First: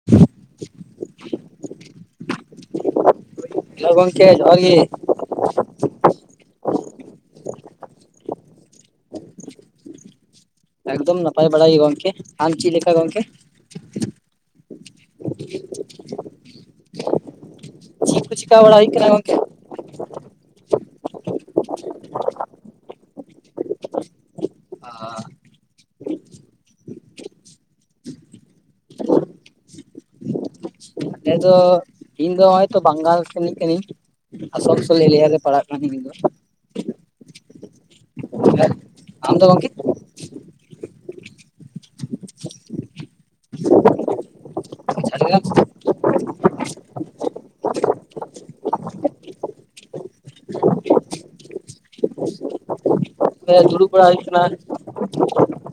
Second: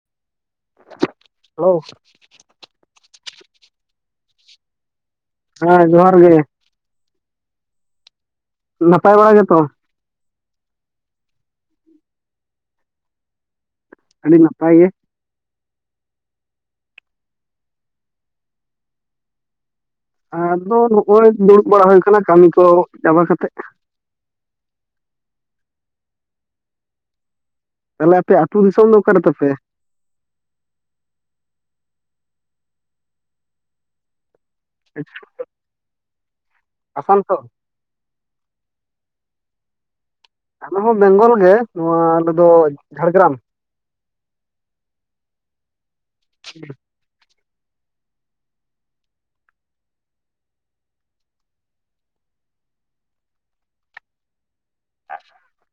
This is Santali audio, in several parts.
[inaudible] ᱦᱮᱞᱳ ᱾ ᱦᱮᱞᱳ ᱜᱚᱝᱠᱮ ᱡᱟᱦᱟᱨ ᱜᱮ ᱾ ᱦᱮᱸ ᱡᱚᱦᱟᱨ ᱜᱮ ᱾ ᱱᱟᱯᱟᱭ ᱵᱟᱲᱟ ᱜᱮᱛᱚ? ᱮᱠᱫᱚᱢ ᱱᱟᱯᱟᱭ ᱵᱟᱲᱟᱭ ᱜᱮ ᱜᱚᱝᱠᱮ ᱾ ᱟᱢ ᱪᱤ ᱞᱮᱠᱟ ᱜᱚᱝᱠᱮ? ᱟᱹᱰᱤ ᱱᱟᱯᱟᱭ ᱜᱮ ᱾ ᱪᱤᱠᱩ ᱪᱤᱠᱟ ᱵᱟᱲᱟ ᱦᱩᱭᱩᱜ ᱠᱟᱱᱟ ᱜᱚᱝᱠᱮ? ᱟᱫᱚ ᱱᱚᱜᱼᱚᱭ ᱫᱩᱲᱩᱵ ᱵᱟᱲᱟ ᱦᱩᱭ ᱟᱠᱟᱱᱟ ᱠᱟᱹᱢᱤ ᱠᱚ ᱪᱟᱵᱟ ᱠᱟᱛᱮᱜ ᱾ [inaudible] ᱚᱸ ᱾ ᱛᱟᱦᱚᱞᱮ ᱟᱯᱮ ᱟᱹᱛᱩ ᱫᱤᱥᱚᱢ ᱫᱚ ᱚᱠᱟᱨᱮ ᱛᱟᱯᱮ? ᱟᱞᱮ ᱫᱚ ᱤᱧ ᱫᱚ ᱱᱚᱜ-ᱚᱭ ᱛᱚ ᱵᱟᱝᱜᱟᱞ ᱥᱮᱱᱤᱡ ᱠᱟᱹᱱᱟᱹᱧ ᱾ ᱟᱥᱟᱱᱥᱚᱞ ᱮᱨᱤᱭᱟ ᱨᱮ ᱯᱟᱲᱟᱜ ᱠᱟᱹᱱᱤᱧ ᱤᱧ ᱫᱚ ᱾ ᱟᱥᱟᱱᱥᱳᱞ? ᱟᱢ ᱫᱚ ᱜᱚᱝᱠᱮ? ᱟᱞᱮ ᱦᱚᱸ ᱵᱮᱝᱜᱚᱞ ᱜᱮ ᱱᱚᱣᱟ ᱟᱞᱮ ᱫᱚ ᱡᱷᱟᱲᱜᱨᱟᱢ ᱾ ᱡᱷᱟᱲᱜᱨᱟᱢ [unintelligible] [unintelligible] ᱜᱚᱝᱠᱮ ᱫᱩᱲᱩᱵ ᱵᱟᱲᱟ ᱦᱩᱭ ᱠᱟᱱᱟ ᱾ [inaudible]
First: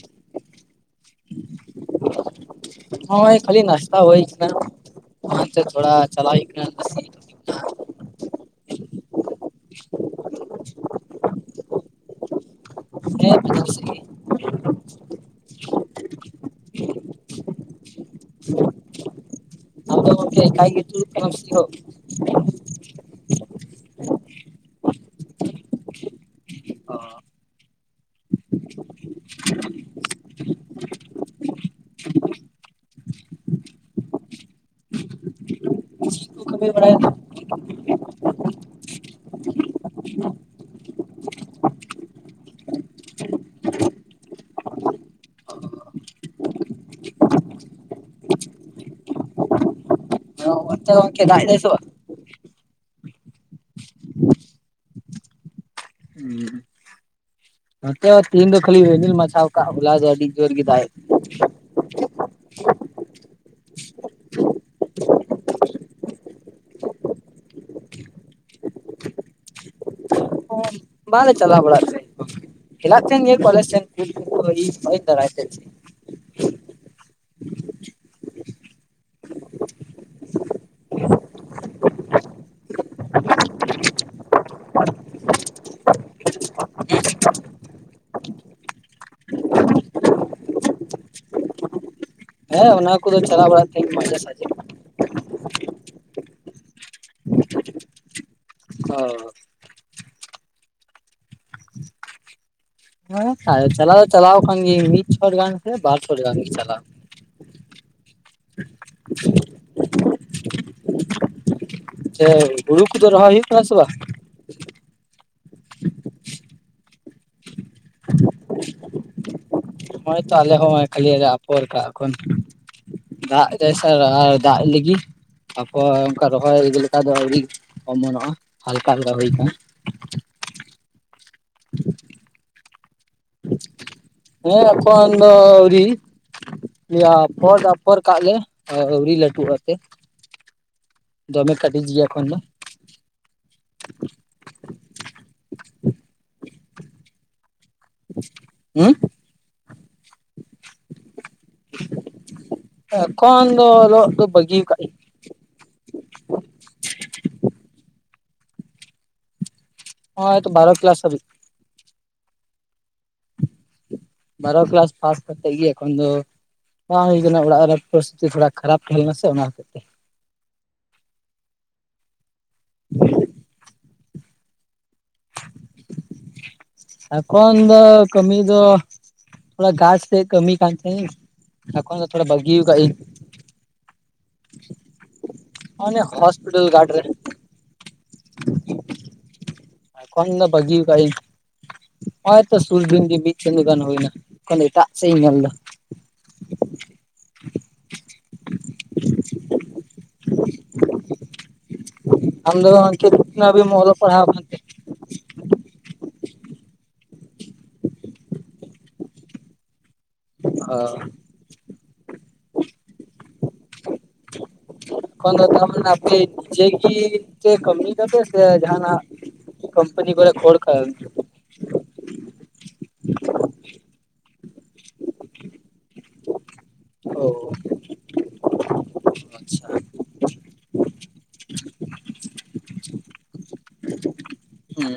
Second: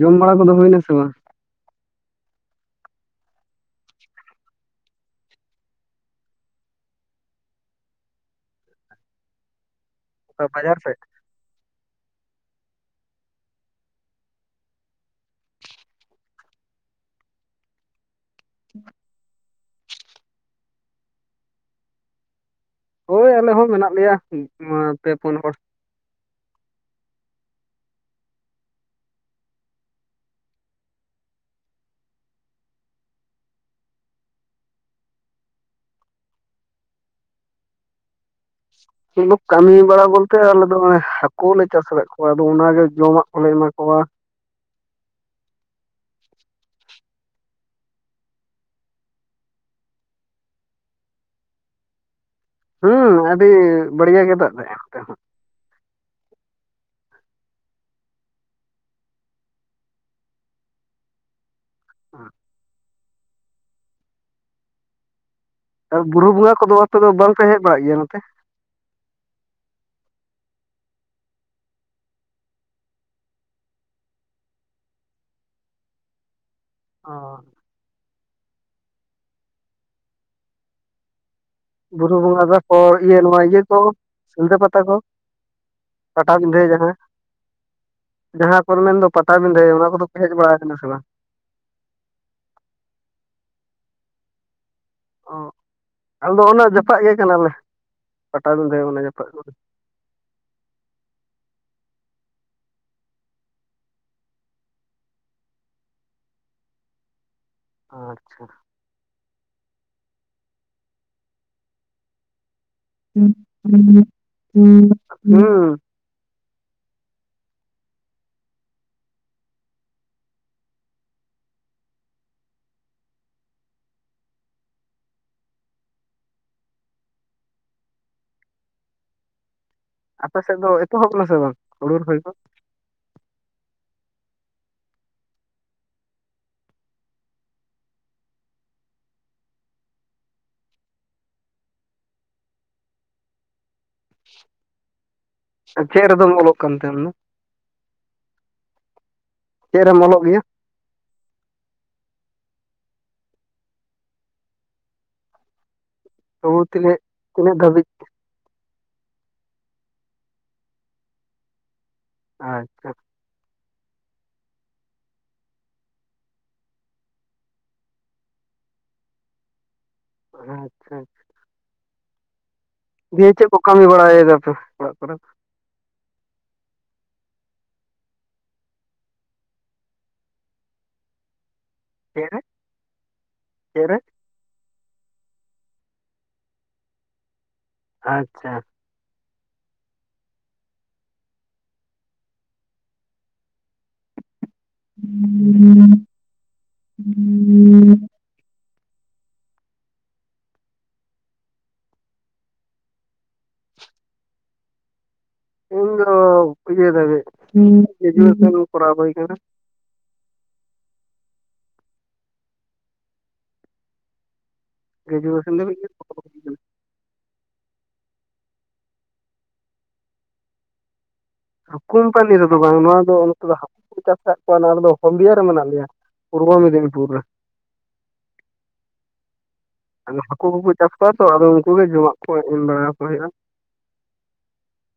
ᱡᱚᱢ ᱵᱟᱲᱟ ᱠᱚᱫᱚ ᱦᱩᱭ ᱱᱟ ᱥᱮ ᱵᱟᱝ? ᱱᱚᱜᱼᱚᱭ ᱠᱷᱟᱹᱞᱤ ᱱᱟᱥᱛᱟ ᱦᱩᱭ ᱠᱟᱱᱟ ᱚᱱᱟ ᱛᱮ ᱛᱷᱚᱲᱟ ᱪᱟᱞᱟᱣ ᱦᱩᱭᱩᱜ ᱠᱟᱱᱟ ᱚᱱᱛᱮ [unintelligible] ᱵᱟᱡᱟᱨ ᱥᱮᱫ? ᱦᱮᱸ ᱵᱟᱡᱟᱨ ᱥᱮᱜ ᱜᱤ ᱾ [unintelligible] ᱟᱢ ᱫᱚ ᱜᱚᱝᱠᱮ ᱮᱠᱟᱭ ᱜᱮ ᱛᱩᱲᱩ ᱠᱟᱱᱟ ᱥᱤ ᱦᱳ ᱦᱳᱭ ᱟᱞᱮ ᱦᱚᱸ ᱢᱮᱱᱟᱜ ᱞᱮᱭᱟ ᱱᱚᱣᱟ ᱯᱮ ᱯᱩᱱ ᱦᱚᱲ ᱾ ᱠᱩ [unintelligible] [inaudible] ᱠᱟᱹᱢᱤ ᱵᱟᱲᱟ ᱵᱚᱞᱛᱮ ᱟᱞᱮ ᱫᱚ ᱦᱚᱜᱼᱚᱭ ᱦᱟᱹᱠᱩ ᱞᱮ ᱪᱟᱥ ᱟᱠᱟᱫ ᱠᱚᱣᱟ ᱟᱫᱚ ᱚᱱᱟᱜᱮ ᱡᱚᱢᱟᱜ ᱠᱚᱞᱮ ᱮᱢᱟ ᱠᱚᱣᱟ ᱾ ᱚᱱᱛᱮ ᱜᱚᱝᱠᱮ ᱫᱟᱜ ᱫᱟᱭ ᱥᱮ ᱵᱟᱝ? ᱦᱩᱸ ᱟᱹᱰᱤ ᱵᱟᱲᱭᱟ ᱜᱮ ᱫᱟᱜ ᱫᱟᱭ ᱱᱚᱛᱮ ᱦᱚᱸ ᱾ ᱦᱩᱸ ᱾ ᱱᱚᱛᱮ ᱦᱚᱸ ᱛᱤᱦᱤᱧ ᱫᱚ ᱠᱷᱟᱞᱤ ᱨᱤᱢᱤᱞ ᱢᱟᱪᱷᱟᱣ ᱠᱟᱜ ᱦᱚᱞᱟ ᱟᱹᱰᱤ ᱡᱳᱨ ᱜᱤ ᱫᱟᱜ [unintelligible] ᱟᱨ ᱵᱩᱨᱩ ᱵᱚᱸᱜᱟ ᱠᱚᱫᱚ ᱟᱯᱮ ᱫᱚ ᱵᱟᱝ ᱯᱮ ᱦᱮᱡ ᱵᱟᱲᱟᱜ ᱜᱮᱭᱟ ᱱᱚᱛᱮ? ᱛᱟᱦᱮᱸᱫ᱾ ᱵᱟᱞᱮ ᱪᱟᱞᱟᱣ ᱵᱟᱲᱟᱜ ᱛᱟᱦᱮ ᱜᱚᱝᱠᱮ ᱾ ᱦᱮᱞᱟᱜ ᱛᱟᱦᱮᱱ ᱜᱮᱭᱟ ᱠᱚ ᱟᱞᱮ ᱥᱮᱱ [unintelligible] ᱵᱟᱭᱤᱠ ᱫᱟᱨᱟᱭ ᱛᱮ [unintelligible] ᱚ ᱾ ᱵᱩᱨᱩ ᱵᱚᱸᱜᱟ ᱛᱟᱯᱚᱨ ᱤᱭᱟᱹ ᱱᱚᱣᱟ ᱤᱭᱟᱹ ᱠᱚ ᱥᱤᱞᱫᱟᱹ ᱯᱟᱛᱟ ᱠᱚ ᱯᱟᱴᱟᱵᱤᱸᱫᱷᱟᱹ ᱡᱟᱦᱟᱸ [inaudible] ᱡᱟᱦᱟᱸ ᱠᱚ ᱢᱮᱱᱫᱚ ᱯᱟᱴᱟᱵᱤᱸᱷᱟᱹ ᱱᱚᱣᱟ ᱠᱚᱫᱚ ᱯᱮ ᱦᱮᱡ ᱵᱟᱲᱟ ᱠᱟᱱᱟ ᱥᱮ ᱵᱟᱝ? ᱦᱮᱸ ᱚᱱᱟ ᱠᱚᱫᱚ ᱪᱟᱞᱟᱣ ᱵᱟᱲᱟᱜ ᱛᱤᱧ ᱢᱟᱡᱷᱮ ᱥᱟᱸᱡᱮ ᱚ, ᱟᱞᱮ ᱫᱚ ᱚᱱᱟ ᱡᱟᱯᱟᱜ ᱜᱮ ᱠᱟᱱᱟᱞᱮ ᱯᱟᱴᱟᱵᱤᱸᱫᱷᱟᱹ ᱚ ᱚᱱᱟ ᱡᱟᱯᱟᱜ ᱠᱚᱨᱮ ᱦᱮᱸ ᱪᱟᱞᱟᱣ ᱪᱟᱞᱟᱣ ᱟᱠᱟᱱ ᱜᱤᱭᱟᱹᱧ ᱢᱤᱫ ᱪᱷᱚᱴ ᱜᱟᱱ ᱥᱮ ᱵᱟᱨ ᱪᱷᱚᱴ ᱜᱟᱱ ᱜᱤᱧ ᱪᱟᱞᱟᱣ ᱟᱪᱪᱷᱟ᱾ [unintelligible] ᱨᱚᱦᱚᱭ ᱦᱩᱭᱩᱜ ᱠᱟᱱᱟ ᱥᱮ ᱵᱟᱝ [unintelligible] ᱦᱚᱸᱜᱼᱚᱭ ᱛᱚ ᱟᱞᱮ [unintelligible] ᱟᱯᱷᱚᱨ ᱠᱟᱜ-ᱟ ᱠᱷᱚᱱ ᱫᱟᱜ ᱫᱟᱭ ᱥᱟᱨ ᱟᱨ ᱫᱟᱜ ᱞᱤᱜᱤ ᱛᱟᱯᱚᱨ ᱚᱱᱠᱟ ᱨᱚᱦᱚᱭ ᱤᱫᱤ ᱞᱮᱠᱟ ᱫᱚ ᱟᱹᱰᱤ ᱚᱢᱚᱱᱚᱜᱼᱟ ᱦᱟᱞᱠᱟ ᱦᱟᱞᱠᱟ ᱦᱩᱭ ᱠᱟᱱᱟ ᱟᱯᱮ ᱥᱮᱫ ᱫᱚ ᱮᱛᱚᱦᱚᱵ ᱱᱟ ᱥᱮ ᱵᱟᱝ ᱦᱩᱲᱩ ᱨᱚᱦᱚᱭ ᱠᱚ? ᱦᱮᱸ ᱮᱠᱷᱚᱱ ᱫᱚ ᱟᱹᱣᱨᱤ? ᱫᱤᱭᱮ ᱟᱯᱷᱚᱨ ᱟᱯᱷᱚᱨ ᱠᱟᱜ ᱞᱮ ᱟᱹᱣᱨᱤ ᱞᱟᱹᱴᱩᱜᱼᱟ ᱥᱮ᱾ ᱫᱚᱢᱮ ᱠᱟᱹᱴᱤᱡ ᱜᱮᱭᱟ ᱮᱠᱷᱚᱱ ᱫᱚ᱾ ᱪᱮᱫ ᱨᱮᱫᱚᱢ ᱚᱞᱚᱜ ᱠᱟᱱᱛᱮ ᱟᱢᱫᱚ? [inaudible] ᱦᱩᱸ? ᱪᱮᱜ ᱨᱮᱢ ᱚᱞᱚᱜ ᱜᱮᱭᱟ? ᱮᱠᱷᱚᱱ ᱫᱚ ᱚᱞᱚᱜ ᱫᱚ ᱵᱟᱹᱜᱤᱣ ᱠᱟᱜ ᱤᱧ᱾ ᱛᱚᱵᱩ ᱛᱤᱱᱟᱹᱜ ᱛᱤᱱᱟᱹᱜ ᱫᱷᱟᱹᱵᱤᱡ? ᱦᱚᱸᱜᱚᱭ ᱛᱚ ᱵᱟᱨᱚ ᱠᱞᱟᱥ ᱦᱟᱵᱤᱡ᱾ ᱟᱪᱪᱷᱟ᱾ ᱵᱟᱨᱚ ᱠᱞᱟᱥ ᱯᱷᱟᱥ ᱠᱟᱛᱮ ᱤᱭᱟᱹ ᱮᱠᱷᱚᱱ ᱫᱚ ᱵᱟᱝ ᱦᱩᱭ ᱠᱟᱱᱟ ᱚᱲᱟᱜ ᱨᱮ ᱯᱚᱨᱤᱥᱛᱷᱤᱛᱤ ᱛᱷᱚᱲᱟ ᱠᱷᱟᱨᱟᱯ ᱛᱟᱦᱮᱸ ᱞᱮᱱᱟ ᱥᱮ ᱚᱱᱟ ᱦᱚᱛᱮᱡ ᱛᱮ᱾ ᱦᱩᱸ ᱫᱤᱭᱮ ᱪᱮᱫ ᱠᱚ ᱠᱟᱹᱢᱤ ᱵᱟᱲᱟᱭ ᱫᱟᱯᱮ ᱚᱲᱟᱜ ᱠᱚᱨᱮ? ᱮᱠᱷᱚᱱ ᱫᱚ ᱠᱟᱹᱢᱤ ᱫᱚ ᱛᱷᱚᱲᱟ ᱜᱷᱟᱪ ᱥᱮᱫ ᱠᱟᱹᱢᱤ ᱠᱟᱱ ᱛᱤᱧ ᱮᱠᱷᱚᱱ ᱫᱚ ᱪᱮᱫ ᱛᱷᱚᱲᱟ ᱨᱮ ᱵᱟᱹᱜᱤᱣ ᱠᱟᱜ ᱤᱧ᱾ ᱪᱮᱫ ᱨᱮ ᱚᱱᱮ ᱦᱚᱸᱥᱯᱤᱴᱟᱞ ᱜᱟᱰ ᱨᱮ᱾ ᱟᱪᱪᱷᱟ᱾ ᱠᱷᱚᱱ ᱫᱚ ᱵᱟᱜᱤᱣ ᱠᱟᱜ ᱤᱧ ᱦᱚᱸᱜ-ᱚᱭ ᱛᱚ ᱥᱩᱨ ᱫᱤᱱ ᱜᱮ ᱢᱤᱫ ᱪᱟᱸᱫᱚ ᱜᱟᱱ ᱦᱩᱭᱱᱟ᱾ ᱮᱠᱷᱚᱱ ᱫᱚ ᱮᱴᱟᱜ ᱥᱮᱜ ᱤᱧ ᱧᱮᱞᱫᱟ ᱦᱩᱸᱻ ᱟᱢ ᱫᱚ ᱜᱚᱝᱠᱮ ᱛᱤᱱᱟᱹᱜ ᱦᱟᱹᱵᱤᱡ ᱮᱢ ᱯᱟᱲᱦᱟᱣ ᱠᱟᱱᱛᱮ? ᱤᱧ ᱫᱚ ᱤᱭᱟᱹ ᱫᱷᱟᱹᱵᱤᱡ [unintelligible] ᱮᱰᱩᱠᱮᱥᱚᱱ ᱠᱚᱨᱟᱣ ᱦᱩᱭ ᱠᱟᱱᱟ᱾ ᱚ ᱜᱨᱮᱡᱩᱭᱮᱥᱚᱱ ᱫᱷᱟᱹᱵᱤᱡ ᱜᱮ ᱠᱚᱨᱟᱣ ᱦᱩᱭ [unintelligible] ᱠᱟᱱᱟ᱾ ᱪᱮᱜ ᱜᱤ ᱪᱮᱜ ᱠᱟᱹᱢᱤᱭ ᱫᱟᱯᱮ ᱥᱮ ᱡᱟᱸᱦᱱᱟᱜ ᱠᱚᱢᱯᱟᱱᱤ ᱠᱚᱨᱮ ᱠᱷᱳᱲ ᱠᱟᱭ ᱢᱮ᱾ ᱠᱩᱢᱯᱟᱱᱤ ᱨᱮᱫᱚ ᱵᱟᱝ, ᱱᱚᱣᱟ ᱫᱚ ᱱᱚᱛᱮ ᱫᱚ ᱦᱟᱹᱠᱩ ᱠᱚ ᱪᱟᱥ ᱠᱟᱜ ᱠᱚᱣᱟ ᱱᱚᱣᱟ ᱨᱮᱫᱚ ᱦᱚᱞᱫᱤᱭᱟ ᱨᱮ ᱢᱮᱱᱟᱜ ᱞᱮᱭᱟ᱾ ᱯᱩᱨᱵᱚ ᱢᱮᱫᱤᱱᱤᱯᱩᱨ ᱨᱮ᱾ ᱚ ᱟᱪᱪᱷᱟ ᱟᱫᱚ ᱦᱟᱠᱩ ᱠᱚᱠᱚ ᱪᱟᱥ ᱠᱚᱣᱟ ᱛᱚ, ᱟᱫᱚ ᱩᱝᱠᱩ ᱜᱮ ᱡᱚᱢᱟᱜ ᱠᱚ ᱮᱢ ᱵᱟᱲᱟ ᱟᱠᱚ ᱦᱩᱭᱩᱜᱼᱟ᱾ ᱦᱩᱸ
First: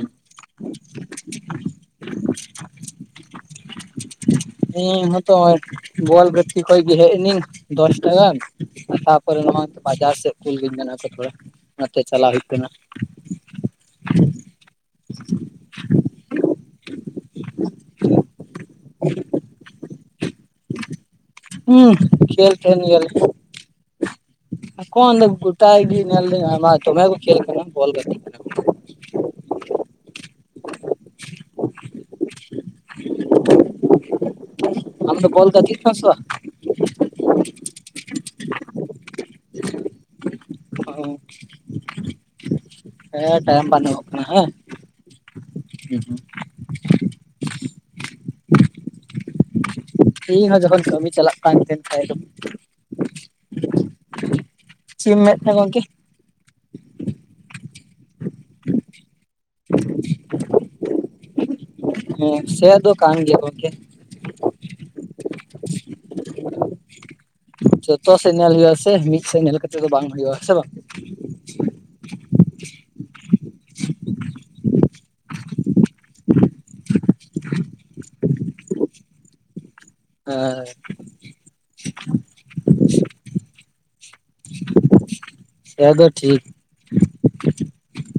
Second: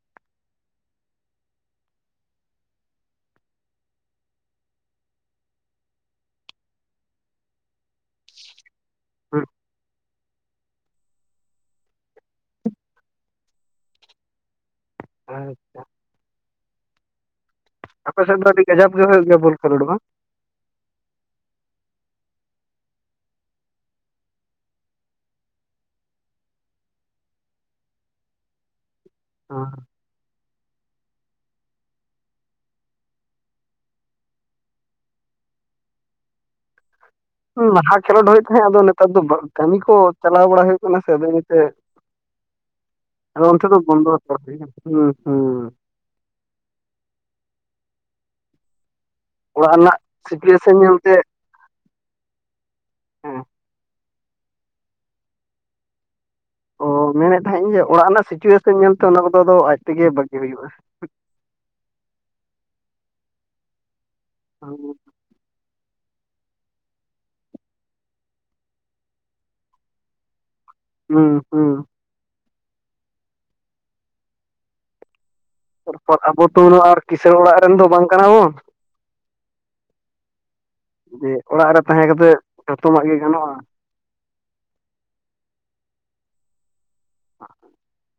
ᱤᱧ ᱦᱚᱸᱛᱚ ᱵᱚᱞ ᱜᱟᱹᱛᱤ ᱠᱷᱚᱱ ᱜᱮ ᱦᱮᱡ ᱮᱱᱟᱹᱧ ᱫᱚᱥᱴᱟ ᱜᱟᱱ᱾ ᱛᱟᱯᱚᱨᱮ ᱱᱚᱜ-ᱚᱭ ᱛᱚ ᱵᱟᱡᱟᱨ ᱥᱮᱫ᱾ [unintelligible] ᱛᱷᱚᱲᱟ ᱚᱱᱟᱛᱮ ᱪᱟᱞᱟᱣ ᱦᱩᱭᱩᱜ ᱠᱟᱱᱟ᱾ ᱟᱨ [unintelligible] ᱟᱯᱮ ᱥᱮᱫ ᱫᱚ ᱟᱹᱰᱤ ᱠᱟᱡᱟᱠ ᱜᱮ ᱦᱩᱭᱩᱜ ᱜᱮᱭᱟ ᱵᱚᱞ ᱠᱷᱮᱞᱳᱰ ᱵᱟᱝ? ᱦᱩᱸ ᱠᱷᱮᱹᱞ ᱠᱟᱱ ᱜᱮᱭᱟᱞᱮ᱾ ᱮᱠᱷᱚᱱ ᱫᱚ ᱜᱚᱴᱟ ᱜᱤ ᱧᱮᱞ ᱫᱟᱹᱧ ᱟᱭᱢᱟ ᱫᱚᱢᱮ ᱠᱚ ᱠᱷᱮᱹᱞ ᱠᱟᱱᱟ ᱵᱚᱞ ᱜᱟᱹᱛᱤᱜ ᱠᱟᱱᱟ ᱠᱚ᱾ ᱦᱚᱸ᱾ [inaudible] ᱟᱢ ᱫᱚ ᱵᱚᱞ ᱜᱟᱹᱛᱤᱜ ᱠᱟᱱᱟᱢ ᱥᱮ ᱵᱟ? ᱞᱟᱦᱟ ᱠᱷᱮᱞᱳᱰ ᱦᱩᱭᱩᱜ ᱛᱟᱦᱮᱸᱫ ᱟᱫᱚ ᱱᱮᱛᱟᱨ ᱫᱚ ᱠᱟᱹᱢᱤ ᱠᱚ ᱪᱟᱞᱟᱣ ᱵᱟᱲᱟ ᱦᱩᱭᱩᱜ ᱠᱟᱱᱟ ᱥᱮ ᱵᱟᱝ? ᱟᱫᱚ ᱤᱱᱟᱹᱛᱮ ᱟᱫᱚ ᱦᱮᱸ ᱚᱱᱛᱮ ᱴᱟᱭᱤᱢ ᱫᱚ ᱵᱟᱹᱱᱩᱜᱚᱜ ᱵᱚᱱᱫᱚ ᱠᱟᱱᱟ ᱦᱟᱛᱟᱲ ᱦᱮᱸ ᱦᱩᱭ ᱟᱠᱟᱱᱟ ᱦᱩᱸ ᱦᱩᱸ ᱾ [inaudible] [inaudible] ᱚᱲᱟᱜ ᱨᱮᱱᱟᱜ ᱤᱧ ᱦᱚᱸ ᱥᱤᱪᱩᱭᱮᱥᱚᱱ ᱡᱚᱠᱷᱚᱱ ᱧᱮᱞᱛᱮ ᱾ [unintelligible] [unintelligible] ᱪᱮᱫ ᱮᱢ ᱞᱟᱹᱭ ᱮᱫ ᱛᱟᱦᱮᱫ ᱜᱚᱝᱠᱮ? ᱚ ᱢᱮᱱᱮᱫ ᱛᱟᱦᱮ ᱤᱧ ᱡᱮ ᱚᱲᱟᱜ ᱨᱮᱱᱟᱜ ᱥᱤᱪᱩᱭᱮᱥᱮᱱ ᱧᱮᱞᱛᱮ ᱚᱱᱟ ᱠᱚᱫᱚ ᱟᱫᱚ ᱟᱡ ᱛᱮᱜᱮ ᱵᱟᱹᱜᱤ ᱦᱩᱭᱩᱜᱼᱟ ᱾ ᱦᱮᱸ ᱥᱮ ᱫᱚ ᱠᱟᱱ ᱜᱮᱭᱟ ᱜᱚᱢᱠᱮ ᱾ [inaudible] ᱡᱚᱛᱚ ᱥᱮᱫ ᱧᱮᱞ ᱦᱩᱭᱩᱜᱼᱟ ᱥᱮ ᱢᱤᱫ ᱥᱮᱫ ᱧᱮᱞ ᱠᱟᱛᱮᱫ ᱫᱚ ᱵᱟᱝ ᱦᱩᱭᱩᱜᱼᱟ ᱥᱮ ᱵᱟᱝ? ᱦᱩᱸ ᱦᱩᱸ ᱾ ᱛᱟᱨᱯᱚᱨ ᱟᱵᱚ ᱛᱚ ᱱᱚᱣᱟ ᱠᱤᱥᱟᱹᱬ ᱚᱲᱟᱜ ᱨᱮᱱ ᱫᱚ ᱵᱟᱝ ᱠᱟᱱᱟ ᱵᱚᱱ, ᱦᱮᱸ ᱡᱮ ᱚᱲᱟᱜ ᱨᱮ ᱛᱟᱦᱮᱸ ᱠᱟᱛᱮ ᱡᱚᱛᱚᱱᱟᱜ ᱜᱮ ᱜᱟᱱᱚᱜᱼᱟ ᱾ ᱮ ᱫᱚ ᱴᱷᱤᱠ ᱾ [unintelligible]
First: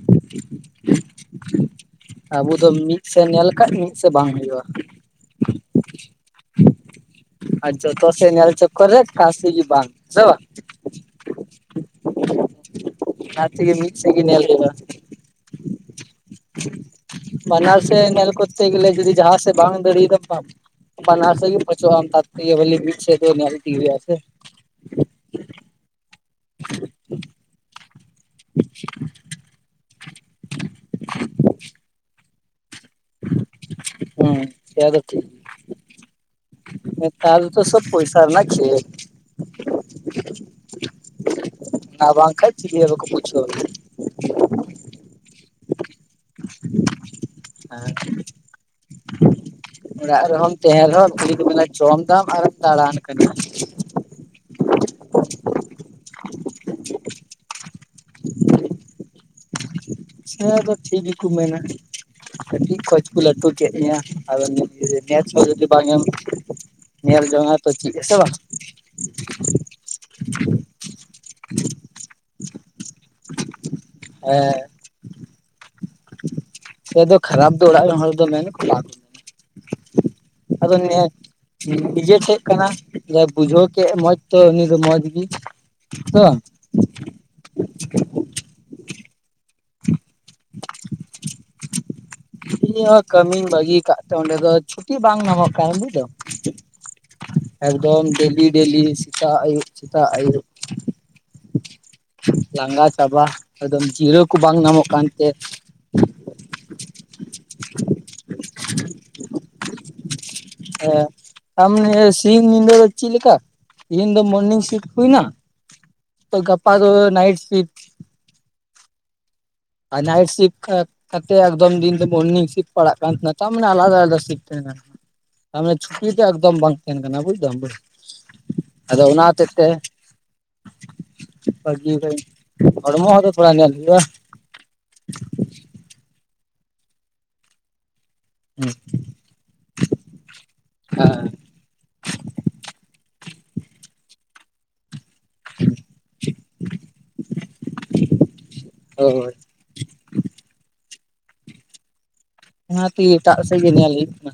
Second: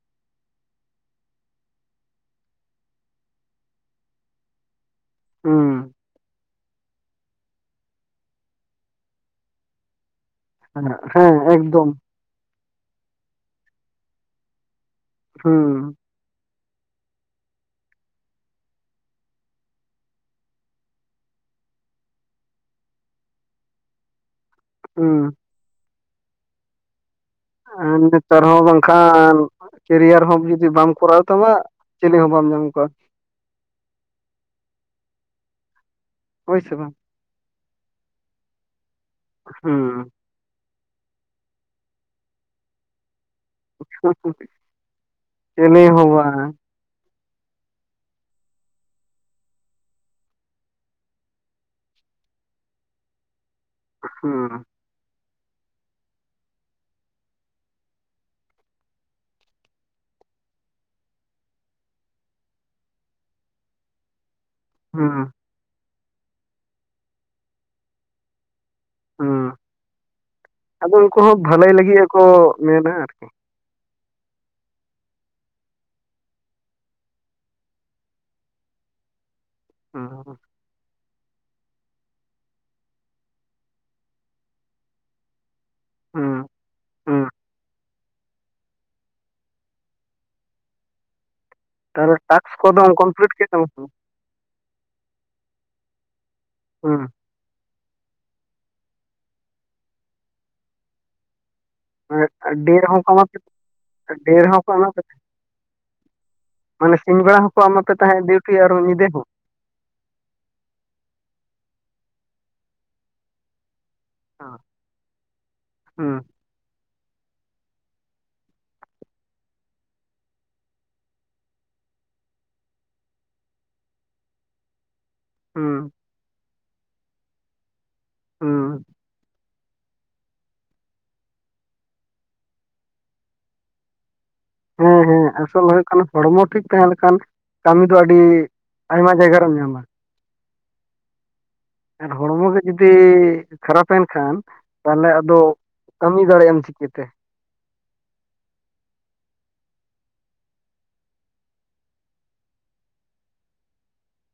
ᱟᱵᱚ ᱫᱚ ᱢᱤᱫᱥᱮᱫ ᱧᱮᱞ ᱞᱮᱠᱟ ᱢᱤᱫᱥᱮᱫ ᱵᱟᱝ ᱦᱩᱭᱩᱜᱼᱟ ᱾ ᱦᱩᱸ ᱾ ᱟᱪᱚ ᱡᱚᱛᱚ ᱥᱮ ᱧᱮᱞ ᱪᱚᱠᱚᱨ ᱨᱮ [unintelligible] ᱵᱟᱝ ᱦᱮ ᱵᱟᱝ? ᱦᱮᱸ ᱦᱮᱸ ᱮᱠᱫᱚᱢ ᱾ ᱚᱱᱟ ᱛᱮᱜᱮ ᱢᱤᱫ ᱥᱮᱡ ᱜᱮ ᱧᱮᱞ ᱠᱮᱫᱟ ᱾ ᱦᱩᱸ ᱾ ᱵᱟᱱᱟᱨ ᱥᱮᱫ ᱧᱮᱞ ᱠᱚᱛᱮ ᱜᱮᱞᱮ ᱡᱩᱫᱤ ᱡᱟᱦᱟᱸ ᱥᱮᱫ ᱵᱟᱝ ᱫᱟᱲᱮᱭᱟᱫᱟᱢ ᱵᱟᱝ [unintelligible] ᱦᱩᱸ ᱾ ᱮᱸ ᱱᱮᱛᱟᱨ ᱦᱚᱸ ᱵᱟᱝᱠᱷᱟᱱ ᱠᱮᱨᱤᱭᱟᱨ ᱦᱚᱸ ᱡᱩᱫᱤ ᱵᱟᱢ ᱠᱚᱨᱟᱣ ᱛᱟᱢᱟ ᱪᱤᱞᱤ ᱦᱚᱸ ᱵᱟᱢ ᱧᱟᱢ ᱠᱚᱣᱟ ᱾ ᱦᱩᱸ ᱥᱮᱫᱚ ᱴᱷᱤᱠ ᱾ ᱦᱚᱭ ᱥᱮ ᱵᱟᱝ? ᱛᱟᱦᱚᱞᱮ ᱛᱚ ᱥᱚᱵ ᱯᱚᱭᱥᱟ ᱨᱮᱱᱟᱜ ᱠᱷᱮᱞ ᱾ ᱦᱩᱸ ᱾ ᱟᱨ ᱵᱟᱝ ᱠᱷᱟᱱ ᱪᱤᱞᱤ ᱦᱚ ᱵᱟᱠᱚ ᱯᱩᱪᱷᱣᱟ ᱾ [unintelligible] ᱪᱮᱞᱤ ᱞᱟᱹᱭ ᱦᱚ ᱵᱟᱝ ᱾ ᱦᱮᱸ ᱚᱲᱟᱜ ᱨᱮᱦᱚᱸᱢ ᱛᱟᱦᱮᱱ ᱨᱮᱦᱚᱸ ᱠᱷᱟᱹᱞᱤ ᱠᱚ ᱢᱮᱱᱟ ᱡᱚᱢ ᱫᱟᱢ ᱟᱨᱮᱢ ᱫᱟᱲᱟᱱ ᱠᱟᱱᱟ ᱾ ᱦᱩᱸ ᱾ ᱦᱮᱸ ᱟᱫᱚ ᱴᱷᱤᱠ ᱜᱮᱠᱚ ᱢᱮᱱᱟ ᱠᱟᱹᱴᱤᱡ ᱠᱷᱚᱡ ᱠᱚ ᱞᱟᱹᱴᱩ ᱠᱮᱫ ᱢᱮᱭᱟ ᱟᱫᱚ ᱱᱤᱛ ᱦᱩᱸ [unintelligible] ᱦᱚᱸ ᱡᱩᱫᱤ ᱵᱟᱝ ᱮᱢ ᱧᱮᱞ ᱡᱚᱝᱟ ᱛᱚ ᱪᱤᱫ ᱟᱥᱮ ᱵᱟᱝ? ᱦᱩᱸ, ᱟᱫᱚ ᱩᱱᱠᱩ ᱦᱚᱸ ᱵᱷᱟᱹᱞᱟᱹᱭ ᱞᱟᱹᱜᱤᱫ ᱜᱮᱠᱚ ᱢᱮᱱᱟ ᱟᱨᱠᱤ ᱾ ᱦᱮ ᱯᱮᱫᱚ ᱠᱷᱟᱨᱟᱯ ᱫᱚ ᱚᱲᱟᱜ ᱨᱮᱱ ᱦᱚᱲ ᱫᱚ ᱢᱮᱱᱟ [unintelligible] ᱦᱩᱸ ᱟᱫᱚᱱᱮ ᱱᱤᱡᱮᱴᱷᱮᱡ ᱠᱟᱱᱟ ᱡᱟᱭ ᱵᱩᱡᱷᱟᱹᱣ ᱠᱮᱫ ᱢᱚᱸᱡᱽ ᱛᱚ ᱩᱱᱤ ᱫᱚ ᱢᱚᱸᱡᱽ ᱜᱤ ᱾ ᱦᱮᱸᱥᱮ ᱵᱟᱝ? ᱦᱩᱸ ᱦᱩᱸ ᱛᱟᱦᱚᱞᱮ ᱴᱟᱠᱥ ᱤᱧ ᱠᱚᱫᱚᱢ ᱦᱚᱸ ᱠᱚᱢᱯᱞᱤᱴ ᱠᱟᱹᱢᱤᱧ ᱠᱮᱫ ᱛᱟᱢᱟ ᱥᱮ ᱵᱟᱹᱜᱤ ᱠᱟᱜ ᱛᱮ ᱚᱸᱰᱮ ᱫᱚ ᱪᱷᱩᱴᱤ ᱵᱟᱝ ᱧᱟᱢᱚᱜ ᱠᱟᱱᱟ ᱵᱩᱡᱟᱹᱣ ᱵᱟᱝ? ᱮᱠᱫᱚᱢ ᱰᱮᱞᱤ ᱰᱮᱞᱤ ᱥᱮᱛᱟᱜ ᱟᱹᱭᱩᱵ ᱥᱮᱛᱟᱜ ᱟᱹᱭᱩᱵ ᱾ ᱦᱮᱸ ᱰᱮ ᱞᱟᱸᱜᱟ ᱨᱮᱦᱚᱸ ᱠᱚ ᱮᱢᱟ ᱪᱟᱵᱟ ᱯᱮ ᱮᱠᱫᱚᱢ ᱡᱤᱨᱟᱹ ᱠᱚ ᱰᱮ ᱵᱟᱝ ᱨᱮᱦᱚᱸ ᱧᱟᱢᱚᱜ ᱮᱢᱟ ᱯᱮ ᱠᱟᱱᱛᱮ ᱢᱟᱱᱮ ᱥᱤᱧ ᱵᱮᱲᱟ ᱦᱚᱸᱠᱚ ᱮᱢᱟ ᱯᱮ ᱛᱟᱦᱮᱸᱫ ᱰᱤᱭᱩᱴᱤ ᱟᱨᱚ ᱧᱤᱫᱮ ᱦᱚᱸ? ᱦᱮᱸ ᱟᱢ ᱱᱤᱭᱟᱹ ᱥᱤᱧ ᱧᱤᱫᱟᱹ ᱪᱤᱫ ᱞᱮᱠᱟ? ᱛᱤᱦᱤᱧ ᱫᱚ ᱢᱚᱨᱱᱤᱝ ᱥᱤᱯᱴ ᱦᱩᱭᱱᱟ ᱦᱩᱸ ᱛᱚ ᱜᱟᱯᱟ ᱫᱚ ᱱᱟᱭᱤᱴ ᱥᱤᱯᱴ ᱟᱨ ᱱᱟᱭᱤᱴ ᱥᱤᱯᱴ ᱠᱟᱛᱮᱫ ᱮᱠᱫᱚᱢ ᱫᱤᱱ ᱫᱚ ᱢᱚᱨᱱᱤᱝ ᱥᱤᱯᱴ ᱯᱟᱲᱟᱜ ᱠᱟᱱ ᱛᱟᱦᱮᱱᱟ ᱛᱟᱨ ᱢᱟᱱᱮ ᱟᱞᱟᱫᱟ ᱟᱞᱟᱫᱟ ᱥᱤᱯᱴ ᱛᱟᱦᱮᱸᱱᱟ ᱾ [inaudible] ᱛᱟᱨᱢᱟᱱᱮ ᱪᱷᱩᱴᱤ ᱫᱚ ᱮᱠᱫᱚᱢ ᱵᱟᱝ ᱛᱟᱦᱮᱱ ᱠᱟᱱᱟ ᱵᱩᱡᱫᱟᱢ, ᱦᱩᱸ ᱟᱫᱚ ᱚᱱᱟ ᱦᱚᱛᱮᱜ ᱛᱮ ᱵᱟᱜᱤ ᱠᱟᱹᱫᱟᱧ ᱦᱚᱲᱢᱚᱸ ᱛᱚ ᱛᱷᱚᱲᱟ ᱱᱮᱞ ᱦᱞᱭᱩᱜᱼᱟ ᱾ ᱦᱮᱸ ᱦᱮᱸ ᱟᱥᱚᱞ ᱦᱩᱭᱩᱜ ᱠᱟᱱᱟ ᱦᱚᱲᱢᱚ ᱴᱷᱤᱠ ᱛᱟᱦᱮᱸ ᱞᱮᱱᱠᱷᱟᱱ ᱠᱟᱹᱢᱤ ᱫᱚ ᱟᱹᱰᱤ ᱟᱭᱢᱟ ᱡᱟᱭᱜᱟ ᱨᱮᱢ ᱧᱟᱢᱟ᱾ ᱦᱮ ᱟᱨ ᱦᱚᱲᱢᱚ ᱜᱮ ᱡᱩᱫᱤ ᱠᱷᱟᱨᱟᱯ ᱮᱱ ᱠᱷᱟᱱ ᱛᱟᱦᱚᱞᱮ ᱟᱫᱚ ᱠᱟᱹᱢᱤ ᱫᱟᱲᱮᱭᱟᱢ ᱪᱤᱠᱟᱹᱛᱮ? ᱦᱚᱭ ᱚᱱᱟᱛᱮ ᱮᱴᱟᱜ ᱥᱮᱫ ᱜᱮ ᱧᱮᱞ ᱦᱩᱭᱩᱜ ᱠᱟᱱᱟ,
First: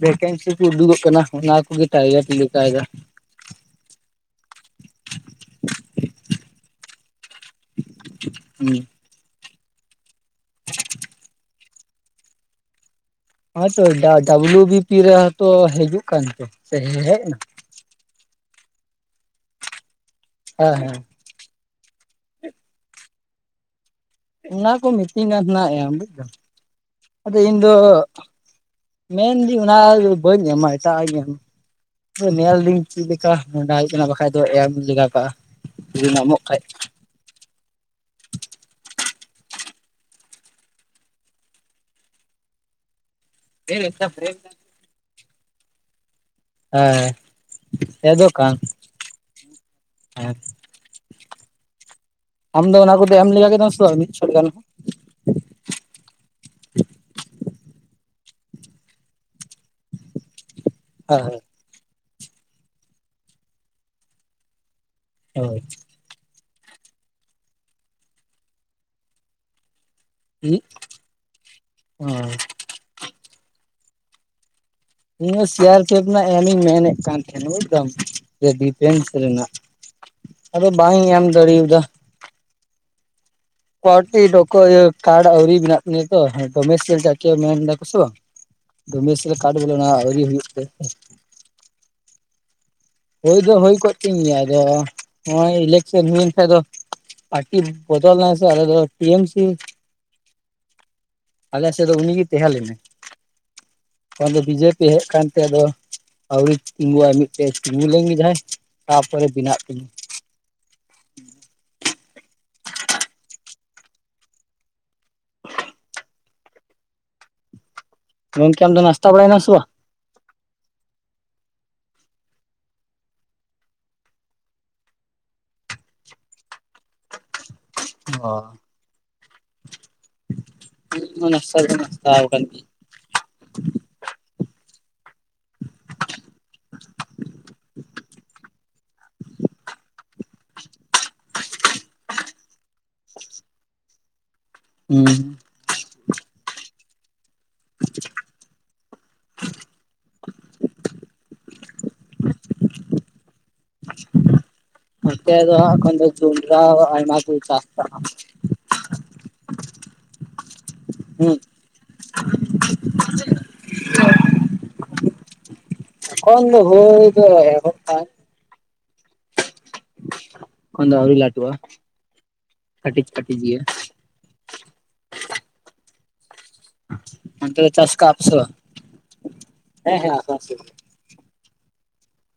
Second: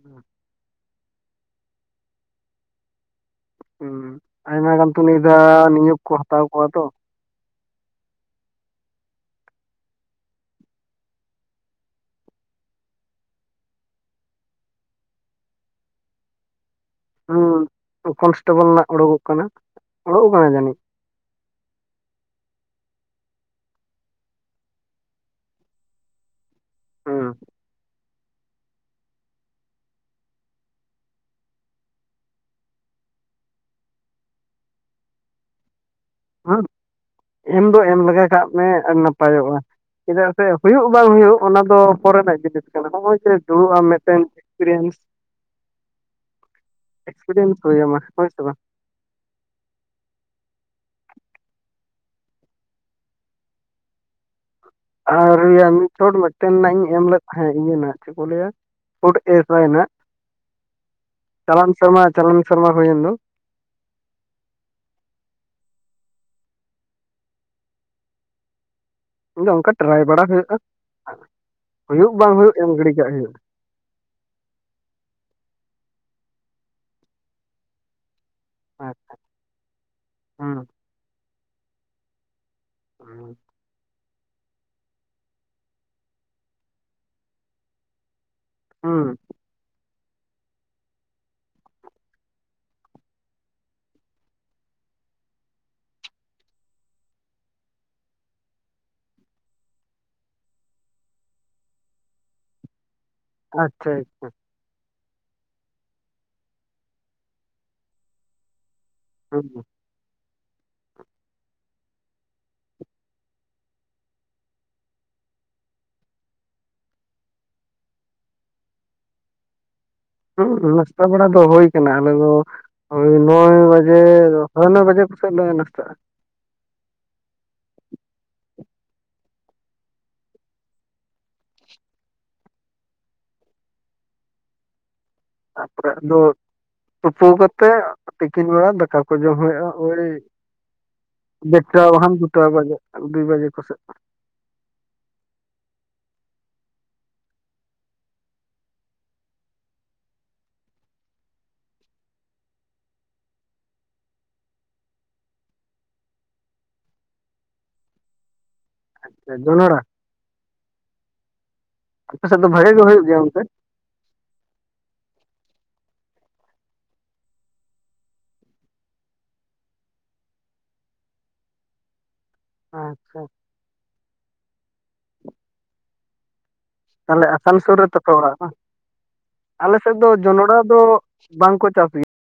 ᱵᱷᱮᱠᱮᱱᱥᱤ ᱠᱩ‌ ᱩᱰᱩᱜᱚᱜ ᱠᱟᱱᱟ ᱚᱱᱟ ᱠᱚᱜᱮ ᱴᱟᱨᱜᱮᱴ ‌ᱞᱮᱜᱟᱭ ᱫᱟ᱾ ᱦᱩᱸ ᱟᱭᱢᱟ ᱜᱟᱱ ᱛᱚ ᱱᱤᱭᱟᱹ ᱫᱷᱟᱣ ᱱᱤᱭᱳᱠ ᱠᱚ ᱦᱟᱛᱟᱣ ᱠᱚᱣᱟ ᱛᱚ᱾ ᱦᱩᱸ᱾ ᱱᱚᱭ-ᱛᱚ ᱫᱟᱜ ᱫᱟ ᱵᱩᱞᱩ ᱵᱤᱯᱤ ᱨᱮ ᱦᱟᱸ ᱛᱚ ᱦᱮᱡᱩᱜ ᱠᱟᱱᱟ ᱛᱚ ᱥᱮ ᱦᱮᱡᱼᱼ ᱦᱩᱸᱠᱚᱱᱥᱴᱮᱵᱚᱞ ᱨᱮᱱᱟᱜ ᱚᱲᱩᱠᱚᱜ ᱠᱟᱱᱟ, ᱚᱲᱩᱠ ᱠᱟᱱᱟ ᱡᱟᱹᱱᱤᱡ᱾ ᱚᱱᱟ ᱠᱚ ᱢᱤᱛᱤᱧ ᱠᱟᱱ ᱛᱟᱦᱮᱱᱟ ᱮᱢ‌ ᱵᱩᱡᱽ ᱫᱟᱢ‌ ᱦᱩᱸ ᱟᱫᱚ ᱤᱧ ᱫᱚ ᱚᱜᱼᱼ ᱢᱮᱱ ᱫᱤᱧ ᱚᱱᱟ ᱵᱟᱹᱧ ᱮᱢᱟ ᱮᱴᱟᱜ ᱟᱜ ᱤᱧ ᱮᱢᱟ᱾ ᱟᱫᱚ ᱱᱮᱞ ᱫᱤᱧ ᱪᱤᱫ ᱞᱮᱠᱟ ᱱᱚᱰᱟ ᱦᱩᱭᱩᱜ ᱠᱟᱱᱟ ᱵᱟᱠᱷᱟᱡ ᱫᱚ ᱮᱢ ᱞᱮᱜᱟ ᱠᱟᱜ-ᱟ ᱡᱩᱫᱤᱢ ᱱᱟᱢᱚᱜ ᱦᱩᱸ ᱠᱷᱟᱡᱼᱼ ᱮᱢ ᱫᱚ ᱮᱢ ᱞᱮᱜᱟ ᱠᱟᱜ ᱢᱮ ᱟᱨ ᱱᱟᱯᱟᱭᱚᱜ-ᱟ᱾ ᱪᱮᱫᱟᱜ ᱥᱮ ᱦᱩᱭᱩᱜ ᱵᱟᱝ ᱦᱩᱭᱩᱜ ᱚᱱᱟ ᱫᱚ ᱯᱚᱨᱮᱱᱟᱜ ᱛᱮᱱᱟ ᱡᱤᱱᱤᱥ ᱠᱟᱱᱟ ᱦᱚᱸᱜ-ᱚᱭ ᱡᱮᱼᱼ ᱫᱩᱲᱩᱵ ᱟᱢ ᱦᱮᱸ ᱢᱤᱫᱴᱮᱱ ᱮᱠᱥᱯᱨᱤᱭᱮᱱᱥᱼᱼ ᱦᱩᱭᱟᱢᱟ ᱦᱳᱭ ᱥᱮ ᱵᱟᱝ [unintelligible] ᱟᱢ ᱫᱚ ᱚᱱᱟ ᱠᱚᱫᱚ ᱮᱢ ᱞᱮᱜᱟ ᱠᱮᱫᱟᱢ ᱥᱮ ᱵᱟᱝ ᱢᱤᱫ ᱪᱷᱚᱴ ‌ᱜᱟᱱ ᱦᱚᱸ? ᱟᱣᱨᱤ‌ ᱭᱟ ᱢᱤᱫ ᱪᱷᱚᱴ ᱢᱤᱫᱴᱮᱱ ᱱᱟᱜ ᱤᱧ ᱮᱢ ᱞᱮᱫ ᱛᱟᱦᱮᱸᱜ ᱤᱭᱟᱹ ᱱᱟᱦᱟᱸᱜ ᱪᱮᱜ ᱠᱚ ᱞᱟᱹᱭᱟ᱾ ᱯᱷᱩᱰ ᱮᱥ ᱟᱭ ᱱᱟᱦᱟᱸᱜ᱾ [unintelligible] ᱪᱟᱞᱟᱱ ᱥᱮᱨᱢᱟ ᱪᱟᱞᱚᱱ ᱥᱮᱨᱢᱟ ᱦᱩᱭᱮᱱ ᱫᱚ᱾ [unintelligible] ᱤᱧ ᱫᱚ ᱚᱱᱠᱟ ᱴᱨᱟᱭ ᱵᱟᱲᱟ ᱦᱩᱭᱩᱜ-ᱟ ᱦᱩᱭᱩᱜ ᱵᱟᱝ ᱦᱳᱭ ᱦᱩᱭᱩᱜ ᱮᱢ ᱜᱤᱰᱤ ᱠᱟᱜ ᱦᱩᱭᱩᱜ-ᱟ᱾ ᱤᱧᱦᱚᱸ ᱥᱤ ᱭᱟᱨ ᱠᱮᱯᱷ ᱨᱮᱱᱟᱜ ᱮᱢ ᱤᱧ ᱢᱮᱱᱮᱜ ᱠᱟᱱ ᱛᱷᱮᱱᱟ ᱵᱩᱡᱽ ᱫᱟᱢ᱾ ᱡᱮ ᱰᱤᱯᱷᱮᱱᱥ ᱨᱮᱱᱟᱜ ᱦᱩᱸ ᱟᱫᱚ ᱵᱟᱧ ᱮᱢ ᱫᱟᱹᱲᱤᱣ ᱫᱟ᱾ [unintelligible] ᱠᱚᱴᱤ ᱰᱚᱠᱚ ᱤᱭᱟᱹ ᱠᱟᱨᱰ ᱟᱹᱣᱨᱤ ᱵᱤᱱᱟᱜ ᱛᱤᱧᱟᱹ ᱛᱚ ᱦᱚᱭ ᱛᱚ ᱢᱮᱥᱮ‌ ᱪᱟ ᱠᱤ ᱢᱮᱱ ᱫᱟ ᱠᱩ ᱥᱚ᱾ ᱫᱚ ᱦᱩᱸ ᱢᱮᱥ ᱨᱮ ᱠᱟᱰ ᱵᱚᱞᱮ ᱚᱱᱟ ᱟᱣᱨᱤ ᱦᱩᱭᱩᱜ ᱛᱮ ᱦᱚᱭ᱾ ᱦᱩᱭ ᱫᱚ ᱦᱩᱭ ᱠᱚᱜ ᱛᱤᱧ ᱜᱮᱭᱟ ᱟᱫᱚ ᱱᱚᱜ-ᱚᱭ ᱤᱞᱮᱠᱥᱮᱱ ᱦᱩᱭᱮᱱ ᱠᱷᱟᱡ ᱫᱚᱼᱼ ᱯᱟᱴᱤ ᱵᱚᱫᱚᱞ ᱱᱟᱭ ᱥᱮ ᱟᱞᱮ ‌ᱫᱚ ᱴᱤᱭᱮᱢ ᱥᱤᱼᱼ ᱟᱞᱮ ᱥᱮᱜ ᱫᱚ ᱩᱱᱤ ᱜᱤ ᱛᱮᱦᱮᱸ ᱞᱮᱱᱟᱭ᱾ ᱟᱪᱪᱷᱟ ᱟᱪᱪᱷᱟ ᱮᱷᱚᱱ ᱫᱚ ᱵᱤᱡᱮᱯᱤ ᱦᱮᱡ ᱠᱟᱱ ᱛᱮ ᱟᱫᱚ ᱟᱣᱨᱤ ᱛᱤᱸᱜᱩᱣᱟᱜ ᱢᱤᱫᱴᱮᱡᱼᱼ [inaudible] ᱦᱩᱸ ᱜᱚᱝᱠᱮ ᱟᱢ ᱫᱚ ᱱᱟᱥᱛᱟ ᱵᱟᱲᱟᱭ ᱱᱟᱢ ᱥᱮᱵᱟ? ᱦᱩᱸ ᱱᱟᱥᱛᱟ ᱵᱟᱲᱟ ᱫᱚ ᱦᱚᱭ ᱠᱟᱱᱟ, ᱟᱞᱮ ᱫᱚᱼᱼ ᱳᱭ ᱱᱚᱭ ᱵᱟᱡᱮ ᱥᱟᱲᱮ ᱱᱚᱭ ᱵᱟᱡᱮ ᱥᱮᱫ ᱞᱮ ᱱᱟᱥᱛᱟᱜ-ᱟ᱾ ᱚ ᱤᱧ ᱦᱚᱸ ᱱᱟᱥᱛᱟ ᱫᱚ ᱱᱟᱥᱛᱟᱣ ᱠᱟᱱ ᱜᱤᱭᱟᱹᱧ᱾ ᱛᱟᱯᱚᱨᱮ ᱟᱫᱚ ᱛᱩᱯᱩ ᱠᱟᱛᱮᱜ ᱛᱤᱠᱤᱱ ᱵᱮᱲᱟ ᱫᱟᱠᱟ ᱠᱩ ᱡᱚᱢ ᱦᱩᱭᱩᱜ-ᱟ ᱳᱭᱼᱼ ᱰᱮᱴᱴᱟ ᱵᱟᱠᱷᱟᱱ ᱫᱩᱴᱟ ᱵᱟᱡᱟ-ᱟ, ᱫᱩᱭ ᱵᱟᱡᱮ ᱠᱚᱥᱮᱜ ᱱᱟ᱾ ᱦᱩᱸ᱾ [unintelligible] ᱱᱚᱛᱮ ᱫᱚ ᱦᱟᱸᱜ ᱮᱠᱷᱚᱱ ᱫᱚ ᱡᱩᱱᱰᱨᱟ ᱟᱭᱢᱟ ᱠᱚ ᱪᱟᱥ ᱠᱟᱜ-ᱟ ᱦᱟᱸᱜ᱾ ᱟᱪᱪᱷᱟ ᱡᱚᱱᱚᱲᱟ, ᱦᱩᱸ ᱟᱯᱮ ᱥᱮᱜ ᱫᱚ ᱵᱷᱟᱜᱮ ᱜᱮ ᱦᱩᱭᱩᱜ ᱜᱮᱭᱟ ᱚᱱᱛᱮ? ᱮᱠᱷᱚᱱ ᱫᱚ ᱦᱳᱭ ᱫᱚ ᱮᱦᱚᱵ ᱮᱠᱷᱚᱱ ᱫᱚ ᱟᱣᱨᱤ ᱞᱟᱴᱩᱜ-ᱟ ᱠᱟᱹᱴᱤᱡ ᱟᱪᱪᱷᱟ ᱠᱟᱹᱴᱤᱡ ᱜᱮᱭᱟ᱾ ᱛᱟᱦᱮᱞᱮ ᱟᱥᱟᱱ ᱚᱱᱛᱮ ᱫᱚ ᱥᱳᱨ ᱪᱟᱥ ᱨᱮᱛᱟ ᱯᱮ ᱠᱟᱜᱼᱟ ᱚᱲᱟᱜ ᱥᱮ ᱵᱟᱝ ᱟᱞᱮ ᱥᱮᱫ ᱦᱮᱸ ᱫᱚ ᱦᱮᱸ ᱟᱥᱟᱢ ᱡᱚᱱᱚᱲᱟ ᱥᱮᱫ ᱫᱚᱼᱼ ᱵᱟᱝ ᱠᱚ ᱪᱟᱥ ᱜᱤᱼᱼ